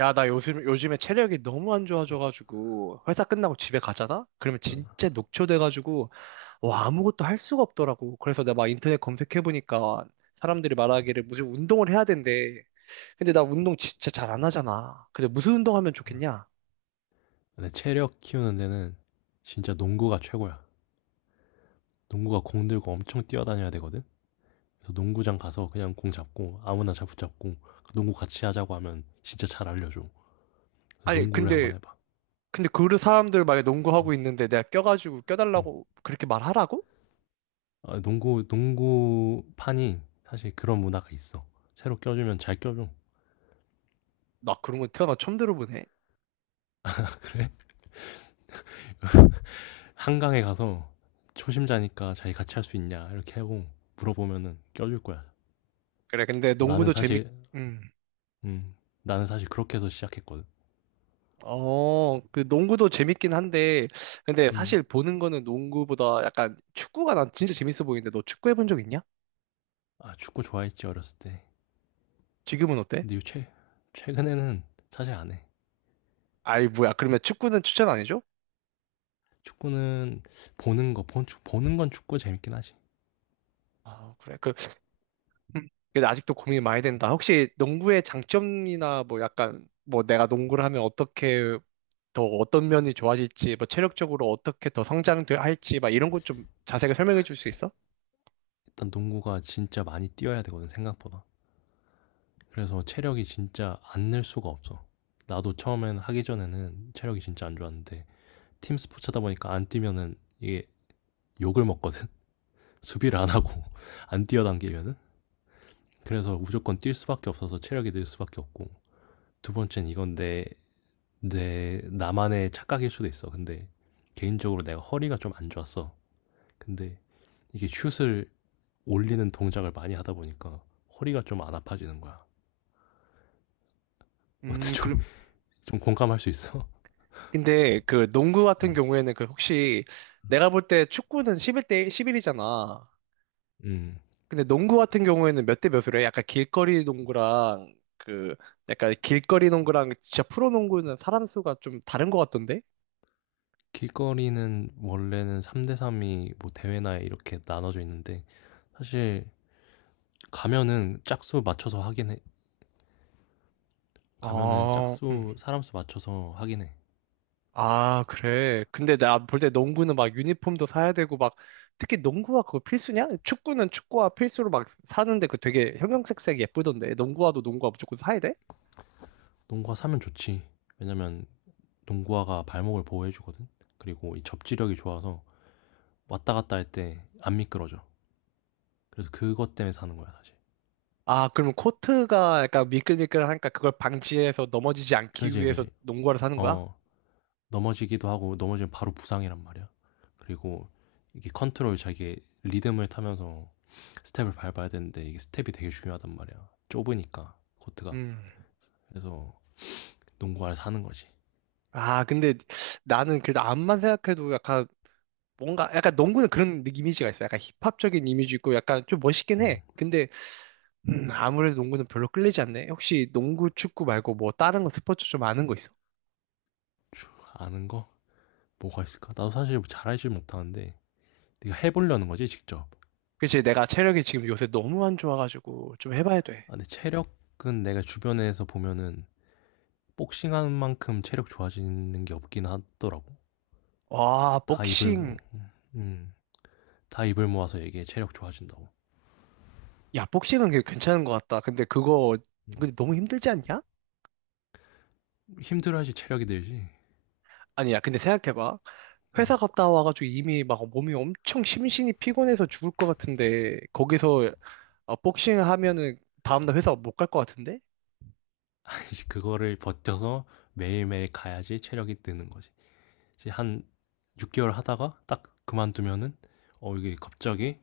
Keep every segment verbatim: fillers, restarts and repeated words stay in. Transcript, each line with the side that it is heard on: right: 야, 나 요즘, 요즘에 체력이 너무 안 좋아져가지고, 회사 끝나고 집에 가잖아? 그러면 진짜 녹초돼가지고, 와, 아무것도 할 수가 없더라고. 그래서 내가 막 인터넷 검색해보니까, 사람들이 말하기를 무슨 운동을 해야 된대. 근데 나 운동 진짜 잘 안 하잖아. 근데 무슨 운동 하면 좋겠냐?
left: 근데 체력 키우는 데는 진짜 농구가 최고야. 농구가 공 들고 엄청 뛰어다녀야 되거든. 그래서 농구장 가서 그냥 공 잡고 아무나 잡 붙잡고 그 농구 같이 하자고 하면 진짜 잘 알려줘. 그래서
right: 아니,
left: 농구를
right: 근데,
left: 한번 해봐.
right: 근데 그 사람들 만에
left: 응,
right: 농구하고 있는데 내가 껴가지고
left: 응.
right: 껴달라고 그렇게 말하라고?
left: 아, 농구 농구판이 사실 그런 문화가 있어. 새로 껴주면 잘 껴줘.
right: 나 그런 거 태어나 처음 들어보네.
left: 그래? 한강에 가서 초심자니까 자기 같이 할 수 있냐 이렇게 하고 물어보면은 껴줄 거야.
right: 그래, 근데
left: 나는
right: 농구도 재밌,
left: 사실
right: 음.
left: 음 나는 사실 그렇게 해서 시작했거든.
right: 어, 그 농구도 재밌긴 한데, 근데
left: 음.
right: 사실 보는 거는 농구보다 약간 축구가 난 진짜 재밌어 보이는데, 너 축구 해본 적 있냐?
left: 아, 축구 좋아했지, 어렸을 때.
right: 지금은 어때?
left: 근데 요 최 최근에는 사실 안 해.
right: 아이, 뭐야. 그러면 축구는 추천 안 해줘?
left: 축구는 보는 거 본 축 보는 건 축구 재밌긴 하지.
right: 아, 그래. 그, 음, 근데 아직도 고민이 많이 된다. 혹시 농구의 장점이나 뭐 약간, 뭐 내가 농구를 하면 어떻게 더 어떤 면이 좋아질지, 뭐 체력적으로 어떻게 더 성장할지, 막 이런 것 좀 자세하게 설명해 줄 수 있어?
left: 일단 농구가 진짜 많이 뛰어야 되거든 생각보다. 그래서 체력이 진짜 안 늘 수가 없어. 나도 처음엔 하기 전에는 체력이 진짜 안 좋았는데 팀 스포츠다 보니까 안 뛰면은 이게 욕을 먹거든. 수비를 안 하고 안 뛰어당기면은 그래서 무조건 뛸 수밖에 없어서 체력이 늘 수밖에 없고 두 번째는 이건 내 내 나만의 착각일 수도 있어. 근데 개인적으로 내가 허리가 좀 안 좋았어. 근데 이게 슛을 올리는 동작을 많이 하다 보니까 허리가 좀 안 아파지는 거야. 어때
right: 음,
left: 좀,
right: 그럼,
left: 좀 공감할 수 있어?
right: 근데 그 농구
left: 어.
right: 같은 경우에는 그 혹시 내가 볼 때 축구는 십일 대 십일이잖아.
left: 음.
right: 근데 농구 같은 경우에는 몇 대 몇으로 해? 약간 길거리 농구랑 그 약간 길거리 농구랑 진짜 프로 농구는 사람 수가 좀 다른 것 같던데?
left: 길거리는 원래는 삼 대삼이 뭐 대회나 이렇게 나눠져 있는데 사실 가면은 짝수 맞춰서 하긴 해. 가면은
right: 아, 음.
left: 짝수 사람 수 맞춰서 하긴 해.
right: 아, 그래. 근데 나 볼 때 농구는 막 유니폼도 사야 되고 막 특히 농구화 그거 필수냐? 축구는 축구화 필수로 막 사는데 그 되게 형형색색 예쁘던데 농구화도 농구화 무조건 사야 돼?
left: 농구화 사면 좋지. 왜냐면 농구화가 발목을 보호해 주거든. 그리고 이 접지력이 좋아서 왔다 갔다 할 때 안 미끄러져. 그래서 그것 때문에 사는 거야, 사실.
right: 아, 그러면 코트가 약간 미끌미끌하니까 그걸 방지해서 넘어지지 않기
left: 그지,
right: 위해서
left: 그지.
right: 농구화를 사는 거야?
left: 어. 넘어지기도 하고 넘어지면 바로 부상이란 말이야. 그리고 이게 컨트롤 자기 리듬을 타면서 스텝을 밟아야 되는데 이게 스텝이 되게 중요하단 말이야. 좁으니까 코트가.
right: 음.
left: 그래서 농구화를 사는 거지.
right: 아, 근데 나는 그래도 암만 생각해도 약간 뭔가 약간 농구는 그런 느- 이미지가 있어. 약간 힙합적인 이미지 있고 약간 좀 멋있긴
left: 음,
right: 해. 근데 음, 아무래도 농구는 별로 끌리지 않네. 혹시 농구, 축구 말고 뭐 다른 거 스포츠 좀 아는 거 있어?
left: 주- 아는 거 뭐가 있을까? 나도 사실 잘 알지 못하는데 네가 해보려는 거지 직접.
right: 그치, 내가 체력이 지금 요새 너무 안 좋아가지고 좀 해봐야 돼.
left: 아, 근데 체력은 내가 주변에서 보면은 복싱하는 만큼 체력 좋아지는 게 없긴 하더라고.
right: 와,
left: 다 입을
right: 복싱.
left: 음, 다 입을 모아서 얘기해 체력 좋아진다고.
right: 야, 복싱은 그게 괜찮은 것 같다. 근데 그거
left: 음.
right: 근데 너무 힘들지 않냐?
left: 힘들어야지 체력이 늘지.
right: 아니야, 근데 생각해봐.
left: 음.
right: 회사 갔다 와가지고 이미 막 몸이 엄청 심신이 피곤해서 죽을 것 같은데 거기서 어, 복싱을 하면은 다음날 회사 못 갈 것 같은데?
left: 이제 그거를 버텨서 매일매일 가야지 체력이 느는 거지. 이제 한 육 개월 하다가 딱 그만두면은 어 이게 갑자기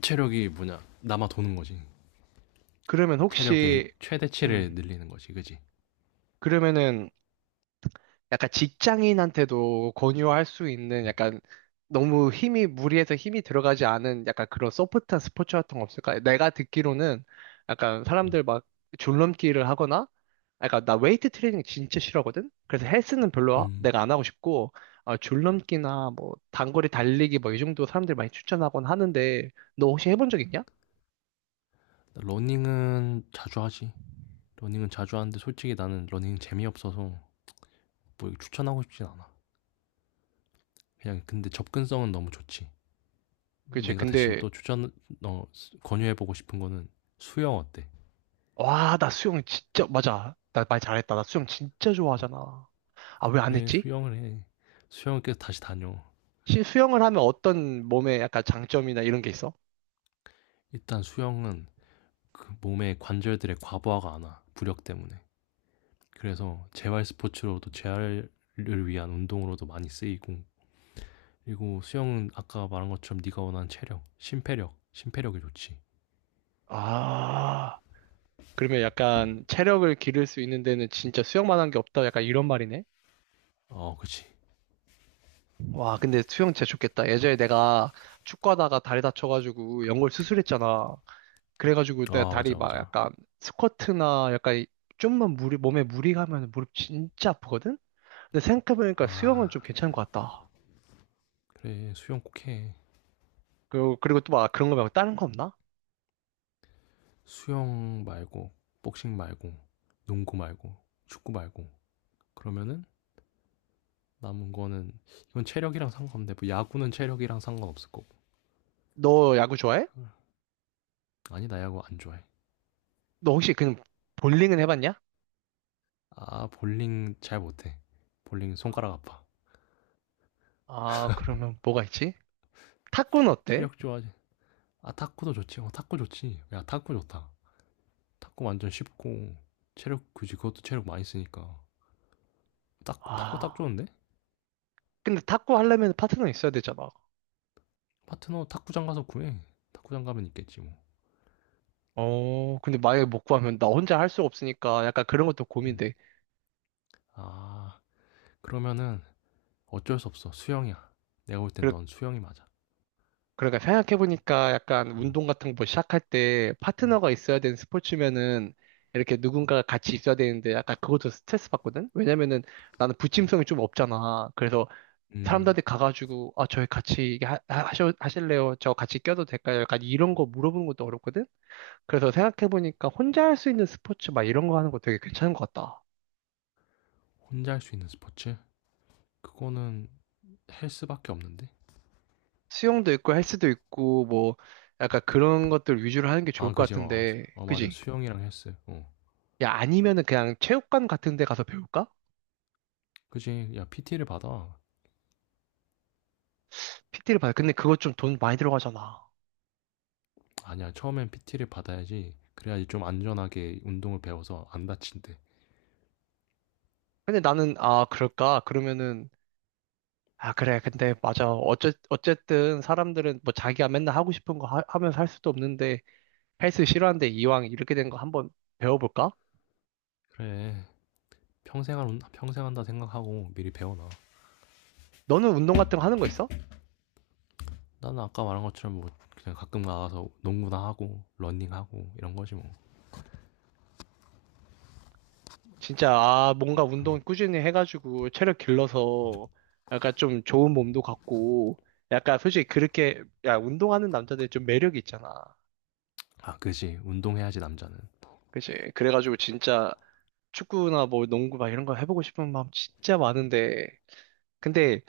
left: 체력이 뭐냐 남아 도는 거지.
right: 그러면
left: 체력의
right: 혹시
left: 최대치를
right: 음
left: 늘리는 거지, 그지?
right: 그러면은 약간 직장인한테도 권유할 수 있는
left: 음,
right: 약간 너무 힘이 무리해서 힘이 들어가지 않은 약간 그런 소프트한 스포츠 같은 거 없을까? 내가 듣기로는 약간
left: 음,
right: 사람들 막 줄넘기를 하거나 약간 나 웨이트 트레이닝 진짜 싫어하거든? 그래서 헬스는 별로 하-
left: 음.
right: 내가 안 하고 싶고 어, 줄넘기나 뭐 단거리 달리기 뭐 이 정도 사람들 많이 추천하곤 하는데 너 혹시 해본 적 있냐?
left: 러닝은 자주 하지. 러닝은 자주 하는데 솔직히 나는 러닝 재미없어서 뭐 추천하고 싶진 않아. 그냥 근데 접근성은 너무 좋지.
right: 그치
left: 내가 대신
right: 근데
left: 또 추천 어 권유해 보고 싶은 거는 수영 어때?
right: 와 나 수영 진짜 맞아 나 말 잘했다 나 수영 진짜 좋아하잖아. 아, 왜 안
left: 그래,
right: 했지?
left: 수영을 해. 수영을 계속 다시 다녀.
right: 시- 수영을 하면 어떤 몸에 약간 장점이나 이런 게 있어?
left: 일단 수영은 그 몸의 관절들의 과부하가 안 와. 부력 때문에. 그래서 재활 스포츠로도 재활을 위한 운동으로도 많이 쓰이고 그리고 수영은 아까 말한 것처럼 네가 원하는 체력, 심폐력, 심폐력이 좋지.
right: 아, 그러면 약간 체력을 기를 수 있는 데는 진짜 수영만 한 게 없다. 약간 이런 말이네.
left: 어, 그치.
right: 와, 근데 수영 진짜 좋겠다. 예전에 내가 축구하다가 다리 다쳐가지고 연골 수술했잖아. 그래가지고 내
left: 아,
right: 다리
left: 맞아,
right: 막
left: 맞아.
right: 약간 스쿼트나 약간 이- 좀만 무리, 몸에 무리 가면 무릎 진짜 아프거든? 근데 생각해보니까 수영은
left: 아,
right: 좀 괜찮은 것 같다.
left: 그래. 수영 꼭 해.
right: 그리고, 그리고 또 막 그런 거 말고 다른 거 없나?
left: 수영 말고, 복싱 말고, 농구 말고, 축구 말고. 그러면은 남은 거는 이건 체력이랑 상관없는데 뭐 야구는 체력이랑 상관없을 거고
right: 너 야구 좋아해?
left: 아니 나 야구 안 좋아해
right: 너 혹시 그냥 볼링은 해봤냐?
left: 아 볼링 잘 못해 볼링 손가락 아파
right: 아, 그러면 뭐가 있지? 탁구는 어때?
left: 체력 좋아하지 아 탁구도 좋지 어 탁구 좋지 야 탁구 좋다 탁구 완전 쉽고 체력 그지 그것도 체력 많이 쓰니까 탁구 탁구 딱
right: 아,
left: 좋은데
right: 근데 탁구 하려면 파트너 있어야 되잖아.
left: 파트너 탁구장 가서 구해 탁구장 가면 있겠지 뭐
right: 어, 근데 만약에 못 구하면 나 혼자 할 수가 없으니까 약간 그런 것도
left: 응.
right: 고민돼.
left: 아 그러면은 어쩔 수 없어 수영이야 내가 볼 땐
right: 그러,
left: 넌 수영이 맞아
right: 그러니까 생각해보니까 약간
left: 음,
right: 운동 같은 거 시작할 때 파트너가 있어야 되는 스포츠면은 이렇게 누군가가 같이 있어야 되는데 약간 그것도 스트레스 받거든? 왜냐면은 나는
left: 음,
right: 부침성이 좀 없잖아. 그래서
left: 음.
right: 사람들한테 가가지고 아, 저희 같이 이게 하, 하- 하셔- 하실래요? 저 같이 껴도 될까요? 약간 이런 거 물어보는 것도 어렵거든? 그래서 생각해보니까 혼자 할 수 있는 스포츠 막 이런 거 하는 거 되게 괜찮은 것 같다.
left: 혼자 할 수 있는 스포츠 그거는 헬스밖에 없는데?
right: 수영도 있고 헬스도 있고 뭐 약간 그런 것들 위주로 하는 게 좋을
left: 아,
right: 것
left: 그지, 어,
right: 같은데,
left: 어, 맞아.
right: 그지?
left: 수영이랑 헬스. 어.
right: 야, 아니면은 그냥 체육관 같은 데 가서 배울까?
left: 그지, 야, 피티를 받아.
right: 피 t 를 받아. 근데 그거 좀 돈 많이 들어가잖아.
left: 아니야, 처음엔 피티를 받아야지. 그래야지 좀 안전하게 운동을 배워서 안 다친대.
right: 근데 나는, 아, 그럴까? 그러면은, 아, 그래. 근데 맞아. 어째, 어쨌든 사람들은 뭐 자기가 맨날 하고 싶은 거 하, 하면서 할 수도 없는데 헬스 싫어하는데 이왕 이렇게 된 거 한번 배워볼까?
left: 그래, 평생 한, 평생 한다 생각하고 미리 배워놔.
right: 너는 운동 같은 거 하는 거 있어?
left: 나는 아까 말한 것처럼 뭐, 그냥 가끔 나가서 농구나 하고, 러닝하고, 이런 거지 뭐.
right: 진짜, 아, 뭔가 운동 꾸준히 해가지고 체력 길러서 약간 좀 좋은 몸도 갖고, 약간 솔직히 그렇게, 야, 운동하는 남자들 좀 매력이 있잖아.
left: 아, 그지. 운동해야지, 남자는.
right: 그치? 그래가지고 진짜 축구나 뭐 농구 막 이런 거 해보고 싶은 마음 진짜 많은데, 근데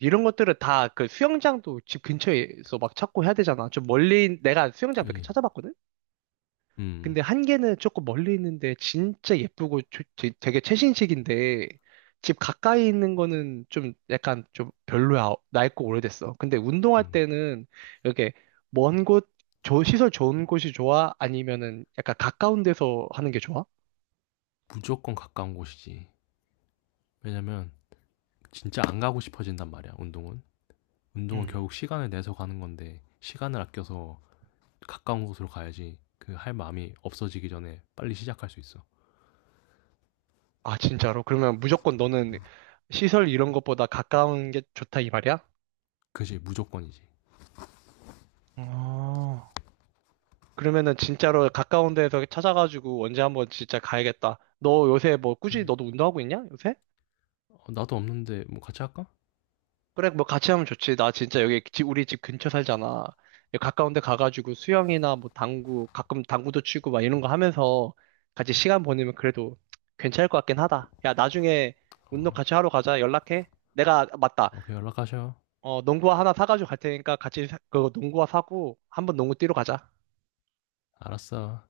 right: 이런 것들은 다 그 수영장도 집 근처에서 막 찾고 해야 되잖아. 좀 멀리, 내가 수영장 몇 개
left: 그지.
right: 찾아봤거든?
left: 음,
right: 근데 한 개는 조금 멀리 있는데 진짜 예쁘고 조- 되- 되게 최신식인데 집 가까이 있는 거는 좀 약간 좀 별로야. 낡고 오래됐어. 근데 운동할
left: 음.
right: 때는 이렇게 먼 곳, 조- 시설 좋은 곳이 좋아? 아니면은 약간 가까운 데서 하는 게 좋아?
left: 무조건 가까운 곳이지. 왜냐면, 진짜 안 가고 싶어진단 말이야, 운동은. 운동은
right: 음.
left: 결국 시간을 내서 가는 건데 시간을 아껴서 가까운 곳으로 가야지 그 할 마음이 없어지기 전에 빨리 시작할 수 있어.
right: 아, 진짜로? 그러면 무조건 너는 시설 이런 것보다 가까운 게 좋다 이 말이야?
left: 그지 무조건이지.
right: 어, 그러면은 진짜로 가까운 데에서 찾아가지고 언제 한번 진짜 가야겠다. 너 요새 뭐 꾸준히
left: 그래.
right: 너도 운동하고 있냐? 요새?
left: 어, 나도 없는데 뭐 같이 할까?
right: 그래, 뭐 같이 하면 좋지. 나 진짜 여기 집- 우리 집 근처 살잖아. 여기 가까운 데 가가지고 수영이나 뭐 당구, 가끔 당구도 치고 막 이런 거 하면서 같이 시간 보내면 그래도 괜찮을 것 같긴 하다. 야, 나중에
left: 어,
right: 운동 같이 하러 가자. 연락해. 내가, 맞다.
left: 오케이 연락하셔.
right: 어, 농구화 하나 사가지고 갈 테니까 같이 사- 그거 농구화 사고 한번 농구 뛰러 가자.
left: 알았어.